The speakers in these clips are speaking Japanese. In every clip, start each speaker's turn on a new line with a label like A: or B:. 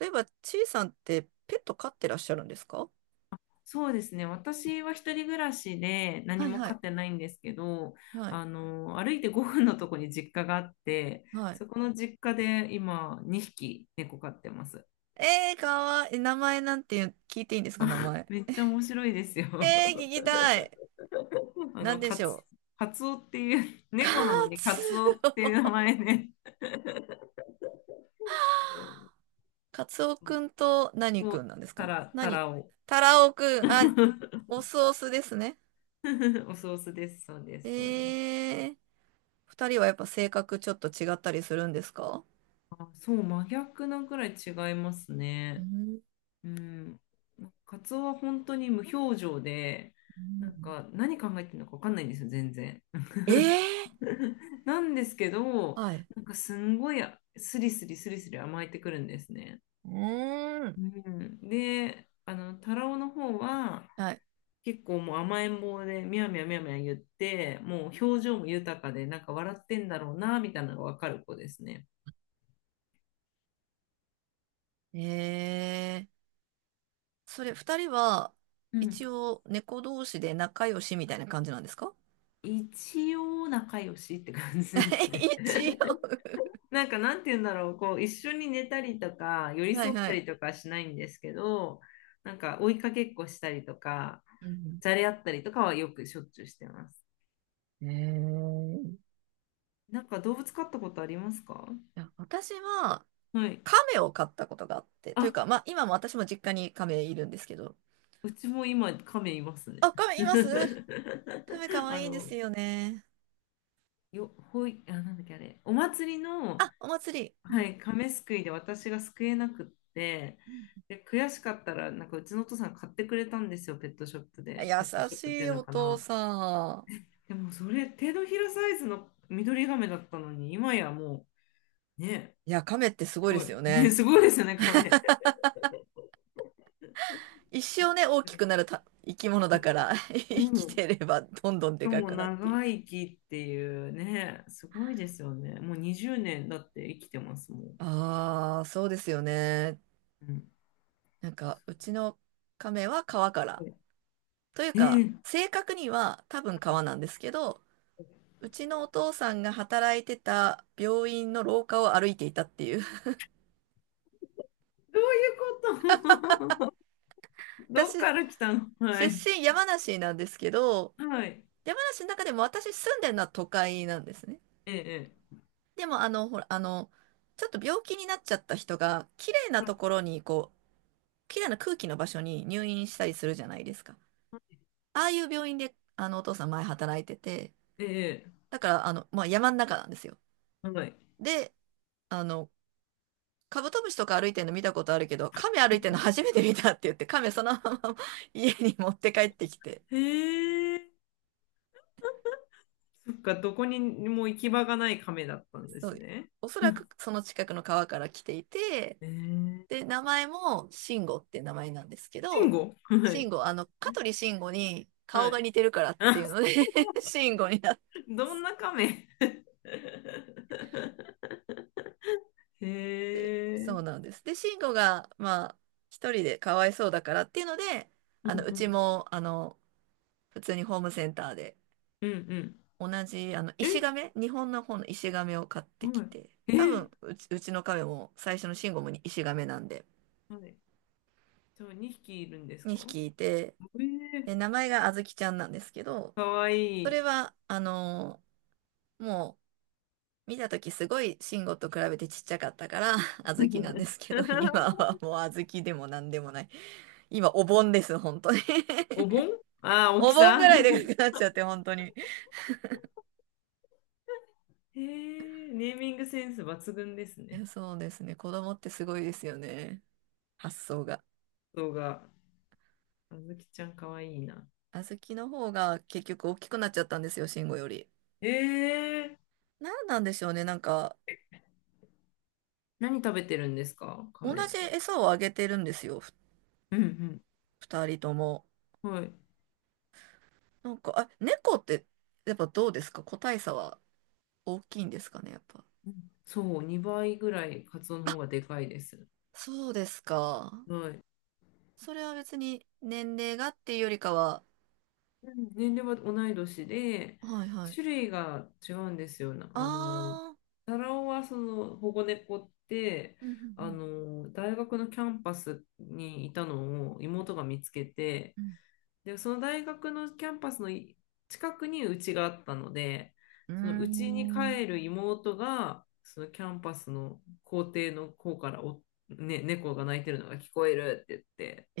A: 例えば、ちいさんってペット飼ってらっしゃるんですか？
B: そうですね。私は一人暮らしで何
A: はい
B: も
A: は
B: 飼
A: い。
B: ってないんですけど、
A: はい。
B: 歩いて5分のとこに実家があって、
A: はい。
B: そこの実家で今2匹猫飼ってます。
A: えー、かわいい。名前なんていう聞いていいんですか、名 前。
B: めっちゃ面白いですよ。
A: えー、聞きたい。
B: あ
A: なん
B: の、
A: で
B: カ
A: し
B: ツ、
A: ょう。
B: カツオっていう、
A: カ
B: 猫なのにカ
A: ツ
B: ツオっ ていう名前で、
A: カツオ
B: そう
A: くんと何
B: そ
A: く
B: う
A: んなんですか？
B: タ
A: 何
B: ラを。
A: タラオくん。あ、オスオスですね。
B: おソースです。そうで
A: え
B: す。そうです。
A: ー、二人はやっぱ性格ちょっと違ったりするんですか？
B: あ、そう、真逆なくらい違います
A: う
B: ね。
A: ん。
B: うん、カツオは本当に無表情で、
A: う
B: なん
A: ん。
B: か何考えてるのか分かんないんですよ、全然。
A: えー、
B: なんですけど、
A: はい。
B: なんかすんごいスリスリスリスリ甘えてくるんですね。
A: うーん。
B: うん、で、タラオの方は
A: はい。
B: 結構もう甘えん坊で、みやみやみやみや言って、もう表情も豊かで、なんか笑ってんだろうな、みたいなのが分かる子ですね。
A: えー。それ、二人は、
B: うん、
A: 一応、猫同士で仲良しみたいな感じなんですか？
B: 一応仲良しって感じです ね。
A: 一応。
B: なんかなんて言うんだろう、こう一緒に寝たりとか寄り
A: はい
B: 添っ
A: は
B: た
A: い。
B: りとかはしないんですけど、なんか追いかけっこしたりとか、
A: うん。
B: じゃれ合ったりとかはよくしょっちゅうしてます。
A: ええ。
B: なんか動物飼ったことありますか？
A: いや私は、
B: はい。
A: 亀を飼ったことがあって、という
B: あ、
A: か、まあ、今も私も実家に亀いるんですけど。
B: うちも今亀いますね。
A: あ、亀います。 亀かわ
B: あ
A: いいで
B: の、
A: すよね。
B: よ、ほい、あ、なんだっけあれ、お祭りの、
A: あ、お祭り。う
B: は
A: ん
B: い、亀すくいで私が救えなくって、
A: うん。
B: で、悔しかったら、なんかうちのお父さん買ってくれたんですよ、ペットショップで。ペット
A: 優
B: ショッ
A: し
B: プってい
A: い
B: うの
A: お
B: か
A: 父
B: な。
A: さん。
B: でもそれ、手のひらサイズの緑ガメだったのに、今やもう、ね、
A: いや、亀ってす
B: す
A: ごいで
B: ご
A: す
B: い。
A: よ
B: ね、
A: ね。
B: すごいですよね、ガメ。
A: 一生ね、大きくなるた生き物だから、生
B: うん。う
A: き
B: ん
A: てればどんどんで
B: し
A: か
B: も
A: くなってい
B: 長
A: く。
B: 生きっていうね、すごいですよね。もう20年だって生きてますもん。
A: ああ、そうですよね。
B: うん。
A: なんか、
B: す
A: うちの亀は川か
B: ご
A: ら。
B: い。
A: という
B: え
A: か、
B: ー
A: 正確には多分川なんですけど、うちのお父さんが働いてた病院の廊下を歩いていたっていう。
B: どういうこと？ どっ
A: 私、
B: から来たの？は
A: 出
B: い。
A: 身山梨なんですけど、
B: はい。
A: 山梨の中でも私住んでるのは都会なんですね。
B: ええええ、
A: でも、あの、ちょっと病気になっちゃった人が、綺麗な
B: はい。
A: ところに、こう、綺麗な空気の場所に入院したりするじゃないですか。ああいう病院で、あの、お父さん前働いてて、
B: ええ、
A: だから、あの、まあ、山の中なんですよ。
B: はい。
A: で、あの、カブトムシとか歩いてるの見たことあるけど、カメ歩いてるの初めて見たって言って、カメそのまま 家に持って帰ってきて、
B: へえ、そっか、どこにも行き場がない亀だったんで
A: そ
B: す
A: う、
B: ね。
A: おそらくその近くの川から来ていて、
B: えー、
A: で、名前もシンゴって名前なんですけ
B: 慎
A: ど、
B: 吾。 は
A: シン
B: い。
A: ゴ、あの、香取慎吾に
B: は
A: 顔が
B: い。
A: 似てるからって
B: あ、
A: いうので シンゴになって、
B: どんな亀？ へ
A: そう
B: え。
A: なんです。で、シンゴが、まあ、一人でかわいそうだからっていうので、
B: う
A: あ
B: ん
A: の、う
B: う
A: ち
B: ん。
A: も、あの、普通にホームセンターで、
B: うんうん。
A: 同じ、あの、石
B: え、
A: 亀、日本の方の石亀を買ってき
B: は
A: て、
B: い。え
A: 多
B: ー、
A: 分、うちの亀も最初の慎吾もに石亀なんで、
B: はい。じゃあ2匹いるんですか？
A: 2匹いて、
B: えー、
A: で、名前があずきちゃんなんですけど、
B: かわい
A: それ
B: い。
A: は、あのーもう、見た時すごい慎吾と比べてちっちゃかったから、あずきなんですけど、今は もうあずきでもなんでもない。今、お盆です、本当に。
B: お盆。ああ ー、大
A: お
B: き
A: 盆
B: さ。
A: ぐらい でかくなっちゃって、本当に。
B: へえ、ネーミングセンス抜群です
A: い
B: ね。
A: やそうですね。子供ってすごいですよね。発想が。
B: 動画。あずきちゃんかわいいな。
A: 小豆の方が結局大きくなっちゃったんですよ、慎吾より。
B: え、
A: なんなんでしょうね、なんか、
B: 何食べてるんですか、
A: 同
B: 亀
A: じ
B: は。
A: 餌をあげてるんですよ、
B: うん
A: 二人とも。
B: うん、はい。
A: なんか、あ、猫って、やっぱどうですか個体差は大きいんですかね、やっぱ。
B: うん、そう、2倍ぐらいカツオの方がでかいです。
A: そうですか。
B: はい。
A: それは別に年齢がっていうよりかは、
B: うん、年齢は同い年で、
A: はいはい。
B: 種類が違うんですよ。なあの、
A: あー、
B: タラオはその保護猫って、
A: うん
B: 大学のキャンパスにいたのを妹が見つけて、で、その大学のキャンパスの近くにうちがあったので、
A: うん
B: そのうちに
A: うん。う
B: 帰る妹が、そのキャンパスの校庭の方から猫が鳴いてるのが聞こえるって言って、
A: ー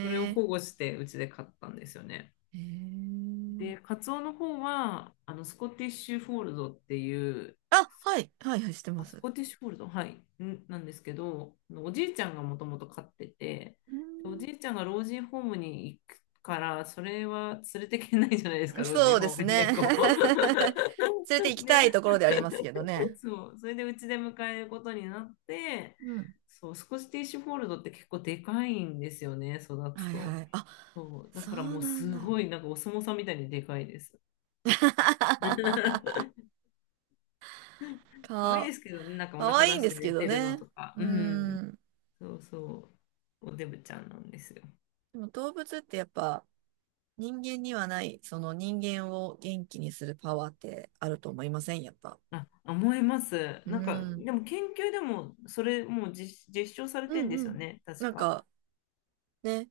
B: それを保
A: え
B: 護してうちで飼ったんですよね。
A: ー、えー。
B: で、カツオの方は、スコティッシュフォールドっていう、
A: あ、はい、はいはい、してま
B: あ、ス
A: す。う
B: コティッシュフォールド、はい、なんですけど、あのおじいちゃんがもともと飼ってて、
A: ー
B: でおじ
A: ん、
B: いちゃんが老人ホームに行くから、それは連れてけないじゃないですか、老
A: そ
B: 人
A: うで
B: ホー
A: す
B: ムに
A: ね。
B: 猫。
A: 連れて行 きた
B: で、
A: い
B: ね、
A: ところでありますけどね。
B: そう、それでうちで迎えることになって、
A: うん。
B: そう、スコティッシュフォールドって結構でかいんですよね、育つ
A: はいは
B: と。
A: い。あ、
B: そう、だ
A: そ
B: から
A: う
B: もう
A: なん
B: す
A: だ。
B: ごい、なんかお相撲さんみたいにでかいです。可愛い
A: か、
B: ですけどね、なんかお
A: かわ
B: 腹
A: いい
B: 出
A: ん
B: し
A: で
B: て
A: すけ
B: 寝
A: ど
B: てるの
A: ね。
B: とか。
A: う
B: うん。
A: ん。
B: そうそう、おデブちゃんなんですよ。
A: でも動物ってやっぱ人間にはない、その人間を元気にするパワーってあると思いません？やっぱ。
B: あ、思います。
A: う
B: なんか、
A: ん。
B: でも研究でも、それもう実証され
A: う
B: てん
A: ん
B: です
A: う
B: よ
A: ん。
B: ね、確
A: なん
B: か。
A: かね、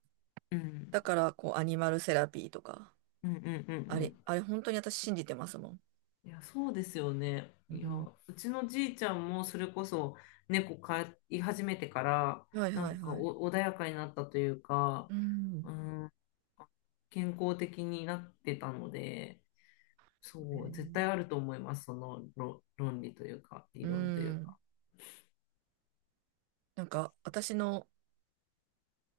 B: うん。
A: だからこうアニマルセラピーとか、
B: うんうんうんう
A: あれ、
B: ん。
A: あれ本当に私信じてますもん。
B: いや、そうですよね。
A: う
B: いや、
A: ん。
B: うちのじいちゃんもそれこそ猫飼い始めてから、
A: はい
B: な
A: はい
B: んか
A: はい。
B: お穏やかになったというか、
A: うん。
B: うん、健康的になってたので、そう、絶対あると思います、その論理というか、理
A: うん
B: 論とい
A: う
B: うか。
A: ん。なんか、私の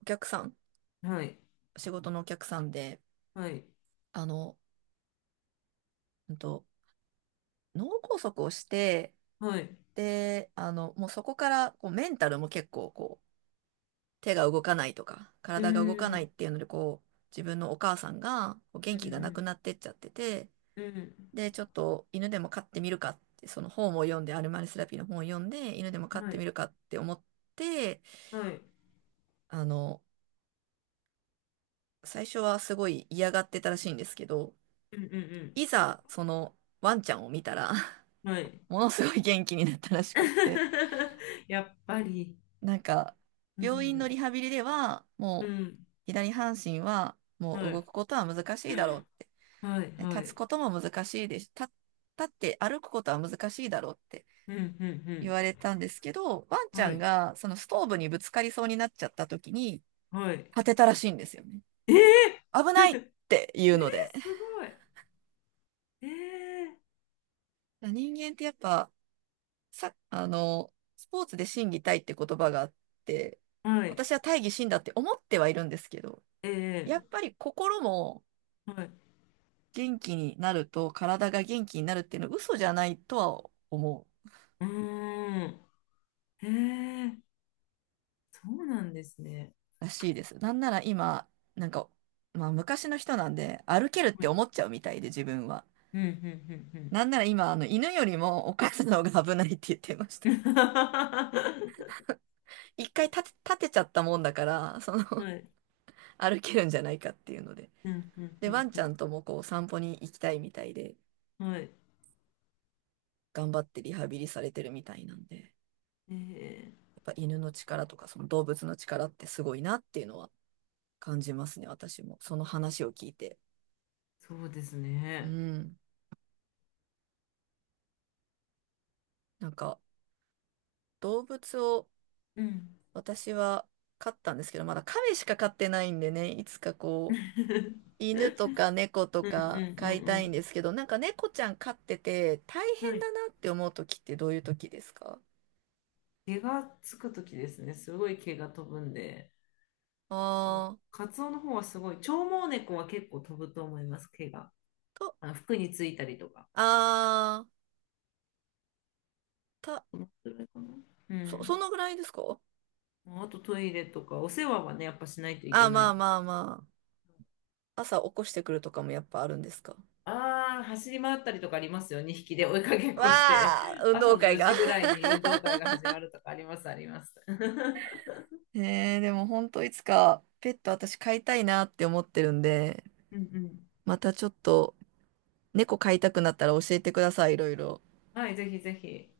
A: お客さん、
B: はい、
A: 仕事のお客さんで、
B: はい、
A: あの、うんと、脳梗塞をして、
B: はい。
A: で、あの、もうそこから、こう、メンタルも結構、こう、手が動かないとか、
B: う
A: 体が動かない
B: ん、
A: っていうので、こう、自分のお母さんが、こう
B: う
A: 元気がなく
B: ん、
A: なってっちゃってて、
B: うん、うん、
A: で、ちょっと犬でも飼ってみるかって、その本を読んで、アルマルセラピーの本を読んで、犬でも飼っ
B: は
A: てみ
B: い、
A: るかって思って、
B: はい、
A: あの、最初はすごい嫌がってたらしいんですけど、
B: うん、うん、
A: いざ、その、ワンちゃんを見たら
B: うん、はい。
A: ものすごい元気になったらしくって。
B: やっぱり、
A: なんか、
B: う
A: 病院
B: ん、
A: のリハビリでは、
B: う
A: もう、
B: ん、
A: 左半身は、も
B: は
A: う動く
B: い、
A: ことは難しいだろうって。
B: はい、
A: で
B: は
A: 立つ
B: い、
A: ことも難しいです。立って歩くことは難しいだろうって
B: うん、う
A: 言
B: ん、
A: われ
B: う
A: たんですけど、ワン
B: ん、
A: ちゃ
B: は
A: ん
B: い、
A: が、そのストーブにぶつかりそうになっちゃった時に、
B: はい。
A: 立てたらしいんですよね。
B: ええ。
A: 危ないっ ていうので。
B: すごい。ええ、
A: 人間ってやっぱ、さ、あの、スポーツで心技体って言葉があって、
B: はい、
A: 私は大義心だって思ってはいるんですけど、
B: え
A: やっ
B: え、
A: ぱり心も
B: はい。
A: 元気になると体が元気になるっていうのは嘘じゃないとは思う
B: うーん、ええ、そうなんですね。
A: らしいです。なんなら今、なんか、まあ昔の人なんで歩けるっ
B: は
A: て
B: い、
A: 思っちゃうみたいで自分は。
B: うん、う
A: なんなら今、あの犬よりもお母さんの方が危ないって言ってました。
B: ん、うん、うん。は
A: 一回立て、立てちゃったもんだから、その
B: い、
A: 歩けるんじゃないかっていうので。
B: うん、うん、
A: で、ワン
B: う
A: ちゃ
B: ん、
A: んともこう散歩に行きたいみたいで、
B: うん、はい、
A: 頑張ってリハビリされてるみたいなんで、や
B: ええ、
A: っぱ犬の力とかその動物の力ってすごいなっていうのは感じますね、私も。その話を聞いて。
B: そうです
A: う
B: ね。
A: ん。なんか、動物を
B: うん。
A: 私は飼ったんですけど、まだ亀しか飼ってないんでね、いつかこう、犬とか猫と
B: うんう
A: か飼い
B: んう
A: たいんで
B: ん
A: すけど、なんか猫ちゃん飼ってて大
B: うん。は
A: 変
B: い、
A: だなって思う時ってどういう時ですか？
B: 毛がつくときですね。すごい毛が飛ぶんで。
A: あ
B: カツオの方はすごい。長毛猫は結構飛ぶと思います、毛が。
A: ー、と、
B: あの服についたりとか。
A: あー、
B: このくらいかな。う
A: そ、
B: ん。
A: そのぐらいですか？
B: あとトイレとか、お世話はね、やっぱしないといけ
A: あ、
B: な
A: ま
B: い。
A: あまあまあ。朝起こしてくるとかもやっぱあるんですか？
B: ああ、走り回ったりとかありますよ。2匹で追いかけっ
A: わ
B: こして。
A: あ、運
B: 朝
A: 動
B: の
A: 会
B: 4
A: が。
B: 時ぐら いに運動会が始まるとかあります、あります。う
A: ねえでも本当いつかペット私飼いたいなって思ってるんで、
B: んうん。
A: またちょっと猫飼いたくなったら教えてください、いろいろ。
B: はい、ぜひぜひ。